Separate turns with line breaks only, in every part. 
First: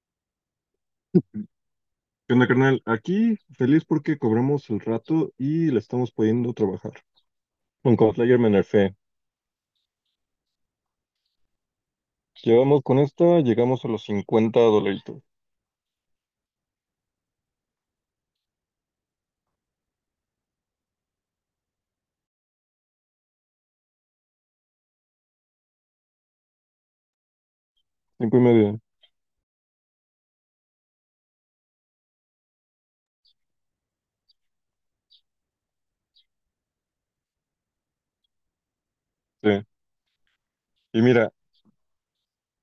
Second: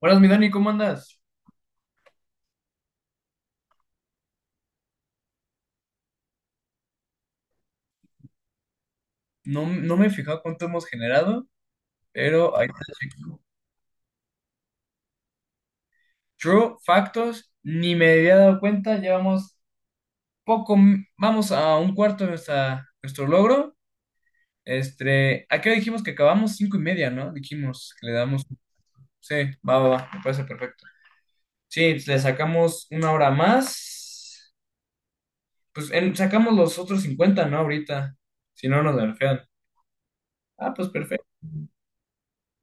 Buenas, mi Dani, ¿cómo andas?
¿Qué onda, carnal? Aquí feliz porque cobramos el rato y le estamos pudiendo trabajar. Con Cosplayer me nerfé.
No, no me he fijado cuánto hemos generado, pero ahí
Llevamos con
está.
esta, llegamos a los 50 dolaritos.
True, factos, ni me había dado cuenta, llevamos poco, vamos a un cuarto de nuestro logro. ¿A qué hora dijimos que acabamos? 5:30, ¿no? Dijimos que le
Cinco y
damos.
medio.
Sí, va, va, va, me parece perfecto. Sí, le sacamos una hora más. Pues sacamos los otros 50, ¿no? Ahorita, si no nos nerfean.
Sí.
Ah, pues
Y
perfecto.
mira,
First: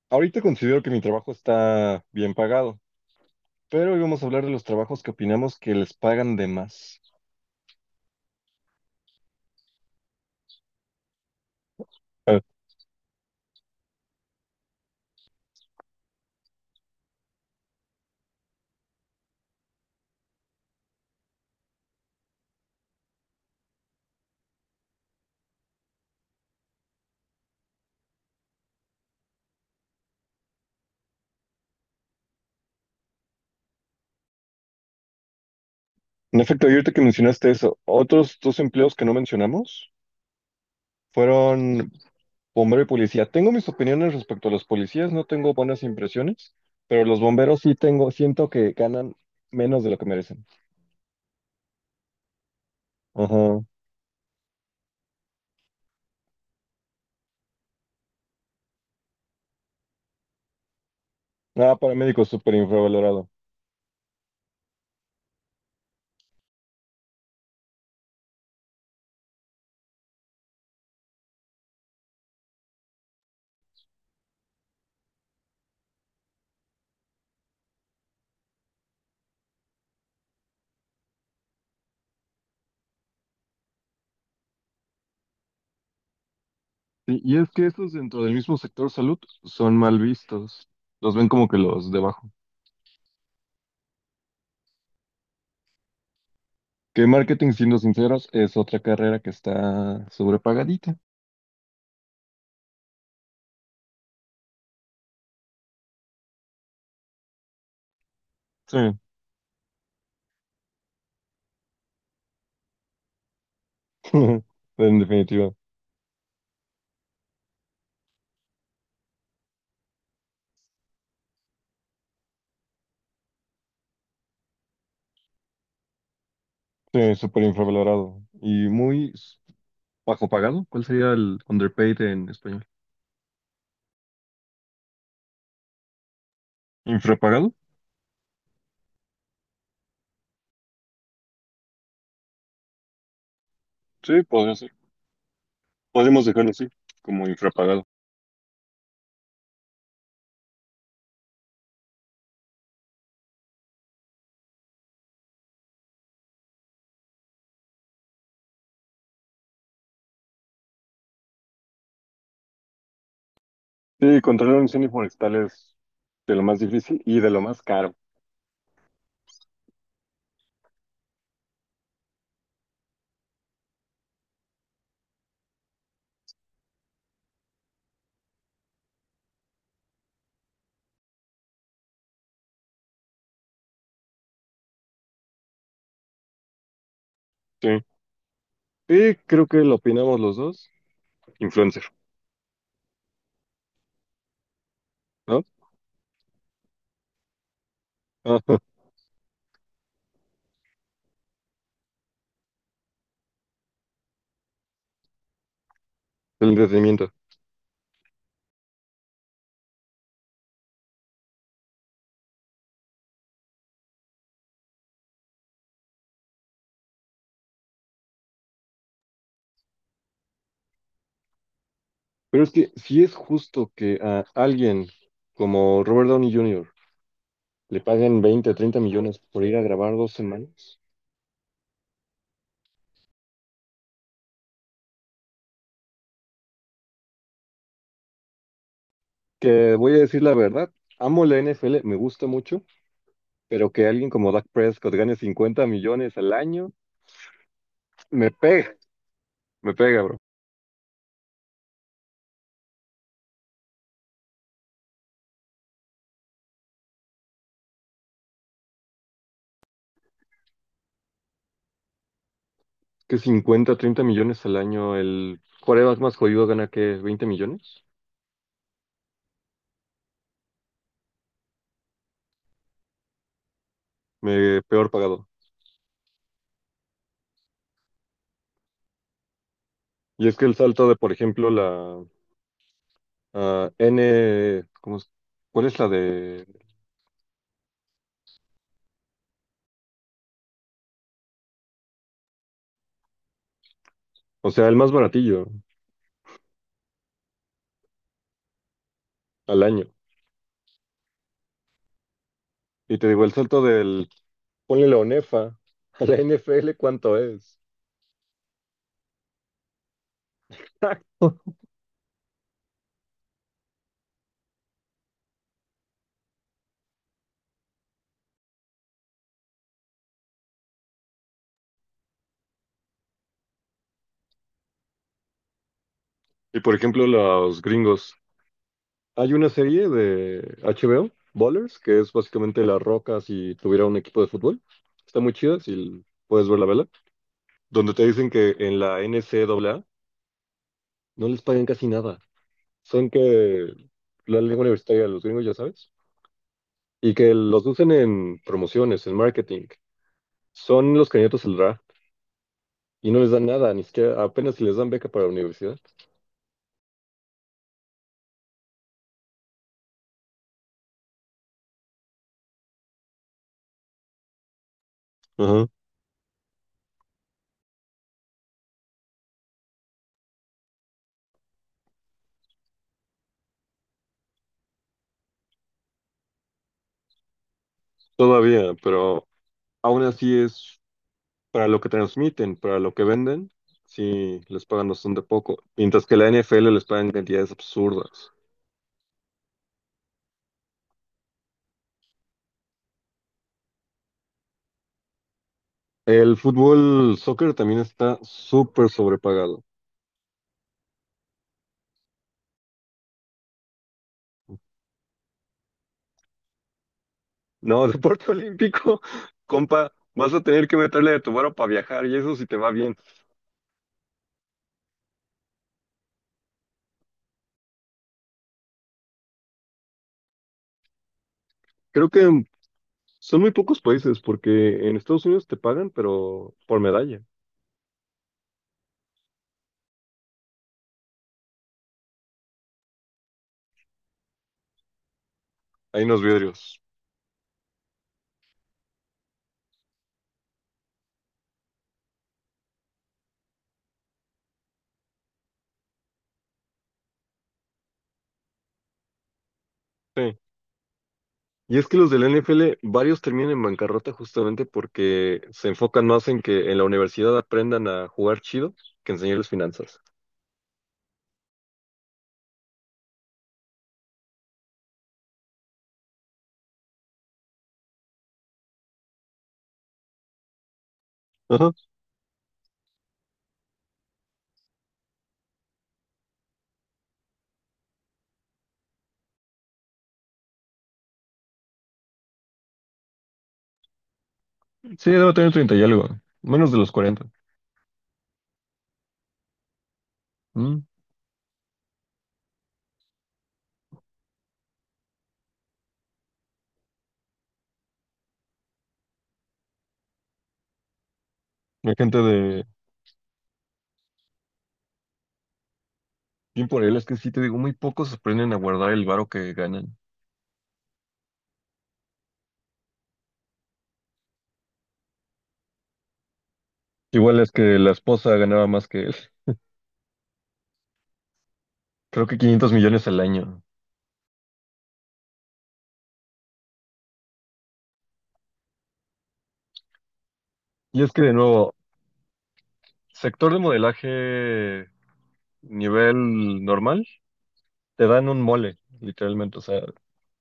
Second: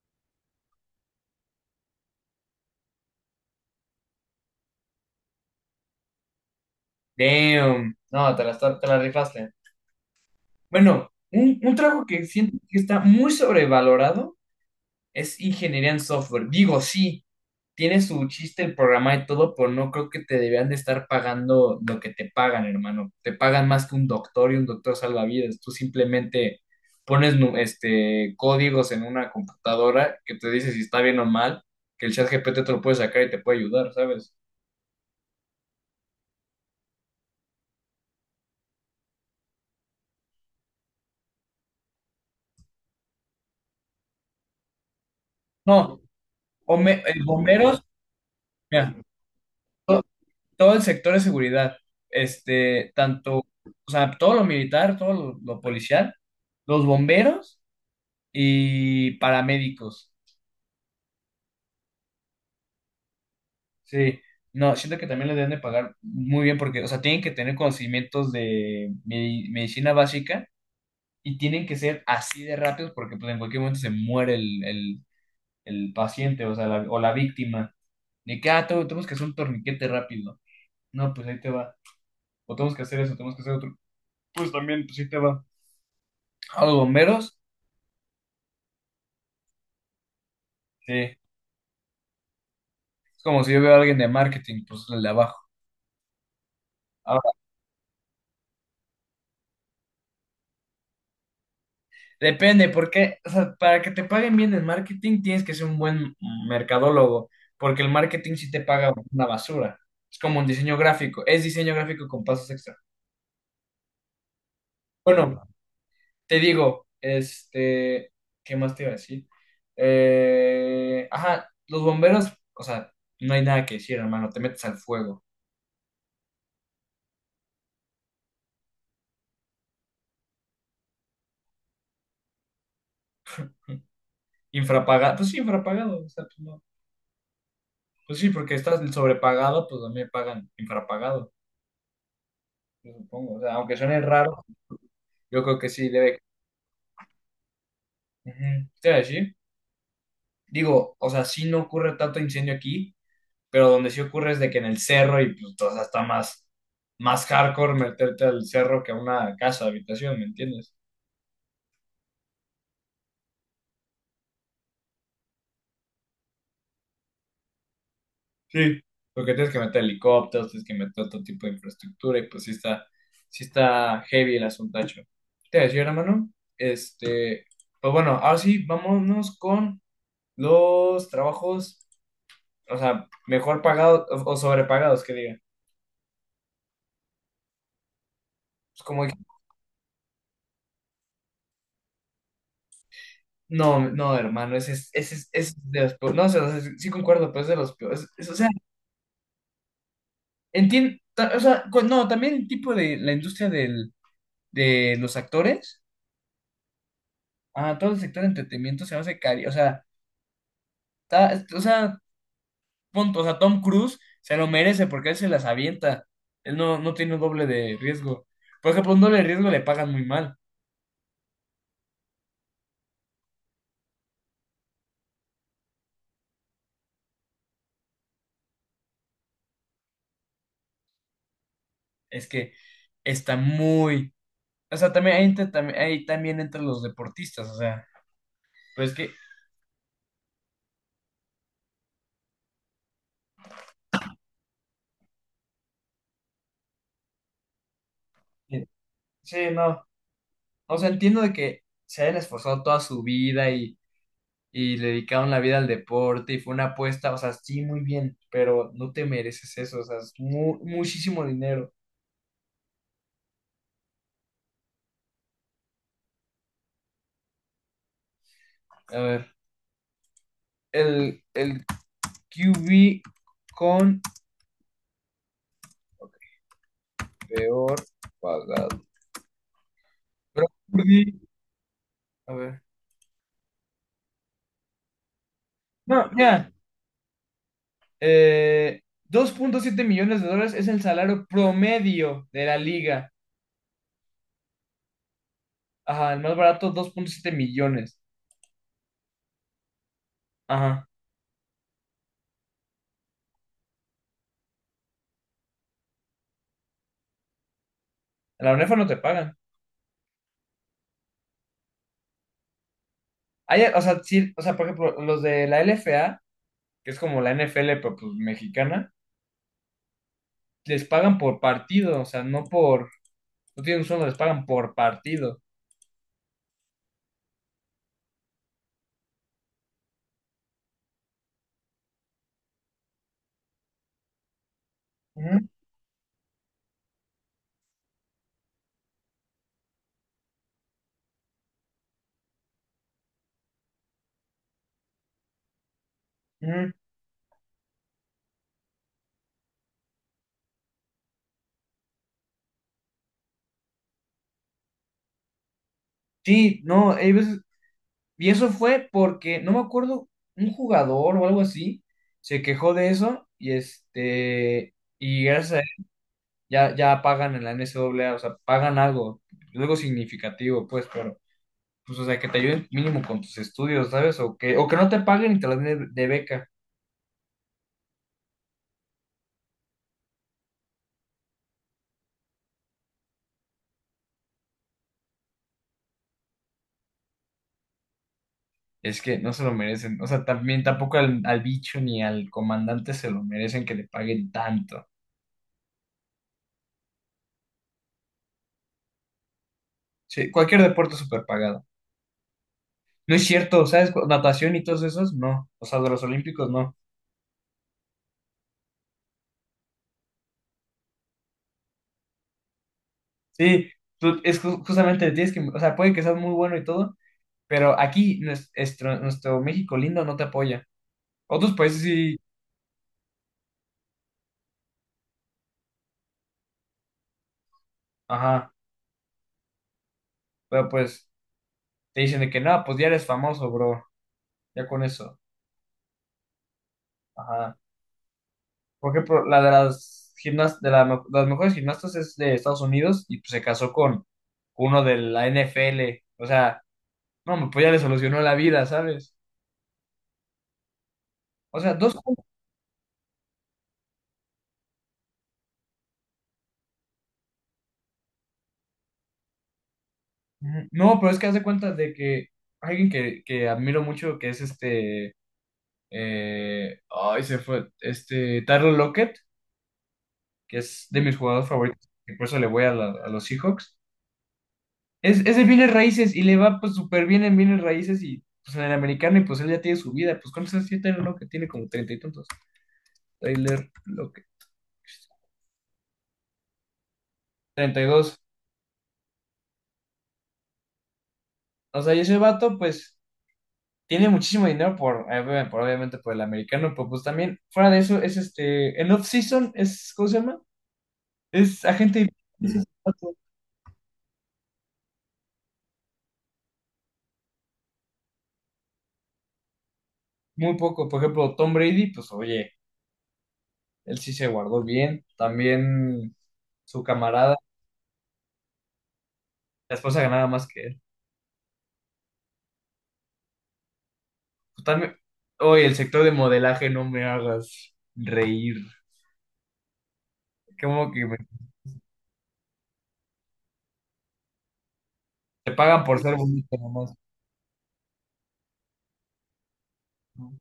ahorita considero que mi trabajo está bien pagado, pero hoy vamos a hablar de los trabajos que opinamos que les pagan de más.
Damn, no, te la rifaste. Bueno, un trabajo que
Ah,
siento que está muy sobrevalorado es ingeniería en software. Digo, sí, tiene su chiste el programa y todo, pero no creo que te deberían de estar pagando lo que te pagan, hermano. Te pagan más que un doctor y un doctor salva vidas. Tú simplemente pones códigos en una computadora que te dice si está bien o mal, que el chat G P T te lo puede sacar y te puede ayudar, ¿sabes?
en efecto, y ahorita que mencionaste eso, otros dos empleos que no mencionamos fueron bombero y policía. Tengo mis opiniones respecto a los policías, no tengo buenas
No,
impresiones, pero los bomberos sí
bomberos,
tengo, siento que
mira.
ganan menos de lo que merecen.
Todo el sector de seguridad, tanto, o
Ajá.
sea, todo lo militar, todo lo policial, los bomberos y paramédicos.
Ah, paramédico súper infravalorado.
Sí, no, siento que también les deben de pagar muy bien porque, o sea, tienen que tener conocimientos de medicina básica y tienen que ser así de rápidos porque pues en cualquier momento se muere el paciente, o sea, o la víctima. De que, ah, tenemos que hacer un torniquete rápido. No, pues ahí te va. O tenemos que hacer eso, tenemos que hacer otro. Pues también, pues ahí te va. A los
Sí,
bomberos,
y es que estos dentro del mismo sector salud son mal vistos.
sí.
Los
Es
ven como que los debajo.
como si yo veo a alguien de marketing, pues el de abajo.
Que
Ahora,
marketing, siendo sinceros, es otra carrera que está sobrepagadita.
depende, porque, o sea, para que te paguen bien en marketing tienes que ser un buen mercadólogo, porque el marketing sí te
Sí,
paga una basura. Es como un diseño gráfico, es diseño gráfico con pasos extra.
en
Bueno,
definitiva.
te digo, ¿qué más te iba a decir? Ajá, los bomberos, o sea, no hay nada que decir, hermano, te metes al fuego.
Sí, súper infravalorado. Y muy bajo pagado. ¿Cuál sería el underpaid en español?
Infrapagado, pues sí, infrapagado, o sea, pues, no.
¿Infrapagado?
Pues sí, porque estás sobrepagado, pues también pagan infrapagado, yo supongo. O sea, aunque suene
Sí,
raro,
podría ser.
yo creo que sí debe.
Podemos dejarlo así, como infrapagado.
Ujú. Te iba a decir, digo, o sea, sí no ocurre tanto incendio aquí, pero donde sí ocurre es de que en el cerro y pues o sea, está más, más hardcore meterte al cerro que a una casa, habitación, ¿me entiendes?
Sí, controlar un incendio forestal es de lo más difícil y de lo más caro.
Sí. Porque tienes que meter helicópteros, tienes que meter otro tipo de infraestructura y pues sí está heavy el asuntacho. Te iba a decir, hermano, este, pues bueno, ahora sí, vámonos con los trabajos, o sea, mejor pagados o sobrepagados, que diga.
Sí.
Es como, que,
Y creo que lo opinamos los dos. Influencer,
no, no, hermano, ese es, ese es,
¿no?
ese es de los peores. No, o sea, sí sí concuerdo, pero es de los peores. O sea,
Ajá,
entiendo, o sea, no, también el tipo de la industria de los actores,
el entretenimiento.
ah, todo el sector de entretenimiento se me hace cari, o sea, o sea, punto, o sea, Tom Cruise se lo merece porque él se las avienta. Él no, no tiene un doble de riesgo. Por ejemplo, un doble de riesgo le pagan muy mal.
Pero es que si es justo que a alguien como Robert Downey Jr. le paguen 20 o 30 millones por ir a grabar 2 semanas,
Es que está muy, o sea, también ahí, también entre los deportistas, o sea, pues que,
que voy a decir la verdad, amo la NFL, me gusta mucho, pero que alguien como Dak Prescott gane 50 millones al año, me
eh,
pega,
sí,
me
no,
pega, bro.
o sea, entiendo de que se hayan esforzado toda su vida y le dedicaron la vida al deporte y fue una apuesta, o sea, sí, muy bien, pero no te mereces eso, o sea, es muchísimo dinero.
Que 50, 30 millones al año, el quarterback más jodido gana que 20 millones,
A ver, el Q B con
peor pagado.
peor pagado.
Y es que el salto de, por
Brady,
ejemplo, la
a ver,
¿cómo es? ¿Cuál es la
no,
de?
ya, 2,7 millones de dólares es el salario promedio de la liga.
O sea, el más baratillo
Ajá, el más barato, 2,7 millones.
al año.
Ajá.
Y te digo, el salto del, ponle la ONEFA a la NFL, ¿cuánto es?
En la UNEFA no te pagan.
Exacto.
Hay, o sea, sí, o sea, por ejemplo, los de la LFA que es como la NFL pero pues mexicana, les pagan por partido, o sea, no por, no tienen un sueldo, les pagan por partido.
Y por ejemplo, los gringos. Hay una serie de HBO, Ballers, que es básicamente La Roca si tuviera un equipo de fútbol. Está muy
Ujú,
chida, si puedes ver la vela. Donde te dicen que en la N C NCAA no les pagan casi nada. Son que la lengua universitaria de los gringos, ya sabes,
ujú.
y que los usen en promociones, en marketing. Son los candidatos al draft y no les dan nada, ni siquiera apenas si les dan beca para la universidad.
Sí, no, hay veces, y eso fue porque, no me acuerdo, un jugador o algo así, se quejó de eso, y y gracias a
Ajá.
él, ya, ya pagan en la NCAA, o sea, pagan algo, algo significativo, pues, pero. Pues, o sea, que te ayuden mínimo con tus estudios, ¿sabes? O que no te paguen y te las den de beca.
Todavía, pero aún así es para lo que transmiten, para lo que venden, sí les pagan bastante poco, mientras que la N F L les pagan cantidades absurdas.
Es que no se lo merecen. O sea, también tampoco al bicho ni al comandante se lo merecen que le paguen tanto.
El fútbol, soccer también está súper sobrepagado.
Sí, cualquier deporte es súper pagado. No es cierto, ¿sabes? Natación y todos esos, no. O sea, de los olímpicos, no.
No, deporte olímpico, compa, vas a tener que meterle de tu varo para viajar y eso si te va bien.
Sí, es justamente tienes que, o sea, puede que seas muy bueno y todo, pero aquí nuestro México lindo no te apoya. Otros países
Creo
sí,
que son muy pocos países porque en Estados Unidos te pagan, pero por medalla.
ajá, pero pues te dicen de que no, pues ya eres famoso, bro, ya con eso.
Hay unos vidrios.
Ajá. Porque por- la de las gimnas, de la me- las mejores gimnastas es de Estados Unidos y pues, se casó con uno de la NFL. O sea, no, pues ya le solucionó la vida, ¿sabes?
Sí.
O sea,
Y es
dos
que los de
cosas.
la NFL, varios terminan en bancarrota justamente porque se enfocan más en que en la universidad aprendan a jugar chido que enseñarles finanzas.
Ujú. No, pero es que haz de cuenta de que alguien que admiro mucho, que es este. Ay, se fue. Tyler Lockett, que es de mis jugadores
Ajá.
favoritos, y por eso le voy a los Seahawks. Es de bienes raíces y le va pues súper bien en bienes raíces y pues en el americano y pues él ya tiene su vida. Pues ¿cuántos años tiene lo que tiene como treinta y tantos? Tyler Lockett.
Sí, debo tener treinta y algo, menos de los 40.
32.
Mm.
O sea, y ese vato pues tiene muchísimo dinero por, obviamente por el americano, pero pues también fuera de eso es en off-season es, ¿cómo se llama? Es
Hay
agente libre,
gente
es
de...
ese vato.
Bien por él, es que sí te digo, muy pocos aprenden a guardar el varo que ganan.
Muy poco. Por ejemplo, Tom Brady, pues oye, él sí se guardó bien. También su camarada,
Igual es que la esposa ganaba más que él.
la esposa ganaba más que él.
Creo que 500 millones al año.
Totalmente. Oye, el sector de modelaje no me hagas reír. Como
Y
que
es que, de nuevo, sector de modelaje
te pagan por ser bonito
nivel
nomás.
normal, te dan un mole, literalmente. O sea,
¿No?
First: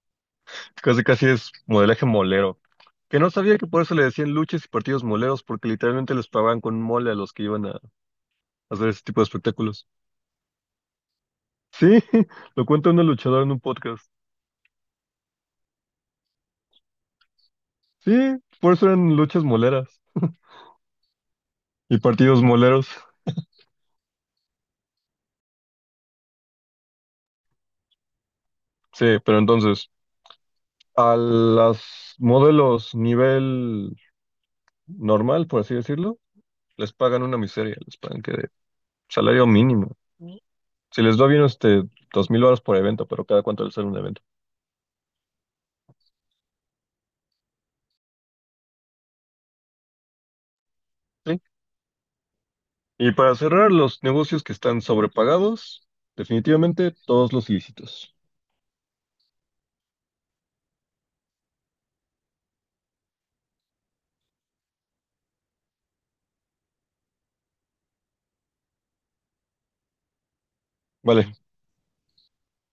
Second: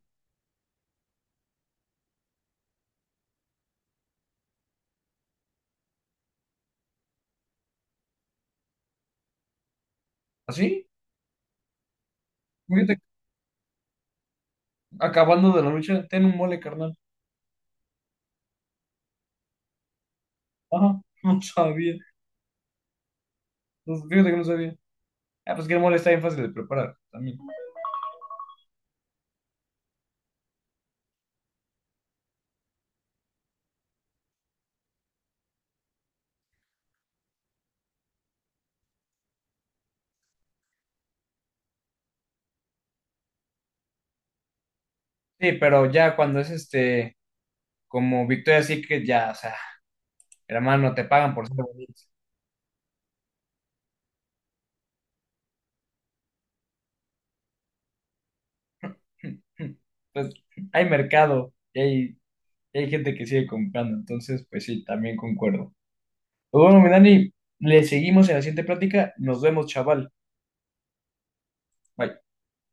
casi casi es modelaje molero. Que no sabía que por eso le decían luchas y partidos moleros, porque literalmente les pagaban con mole a los que iban a hacer ese tipo de espectáculos.
¿Así?
Sí, lo cuenta
Fíjate,
una luchadora en un podcast.
acabando de la lucha, ten un mole, carnal.
Sí, por eso eran luchas moleras
Ajá, no sabía.
y partidos moleros.
No, fíjate que no sabía. Ah, pues que el mole está bien fácil de preparar también.
Sí, pero entonces. A los modelos nivel normal, por así decirlo, les pagan una miseria, les pagan que de salario mínimo. Si les va bien, este, 2,000 dólares por evento, pero cada cuánto les sale un evento.
Sí, pero ya cuando es como Victoria Secret, ya, o sea, hermano, te pagan
¿Sí?
por ser bonito.
Y para cerrar, los negocios que están sobrepagados, definitivamente todos los ilícitos.
Pues hay mercado y hay, gente que sigue comprando, entonces, pues sí, también concuerdo. Pues bueno, mi Dani, le seguimos en la siguiente plática. Nos vemos, chaval.
Vale,
Bye.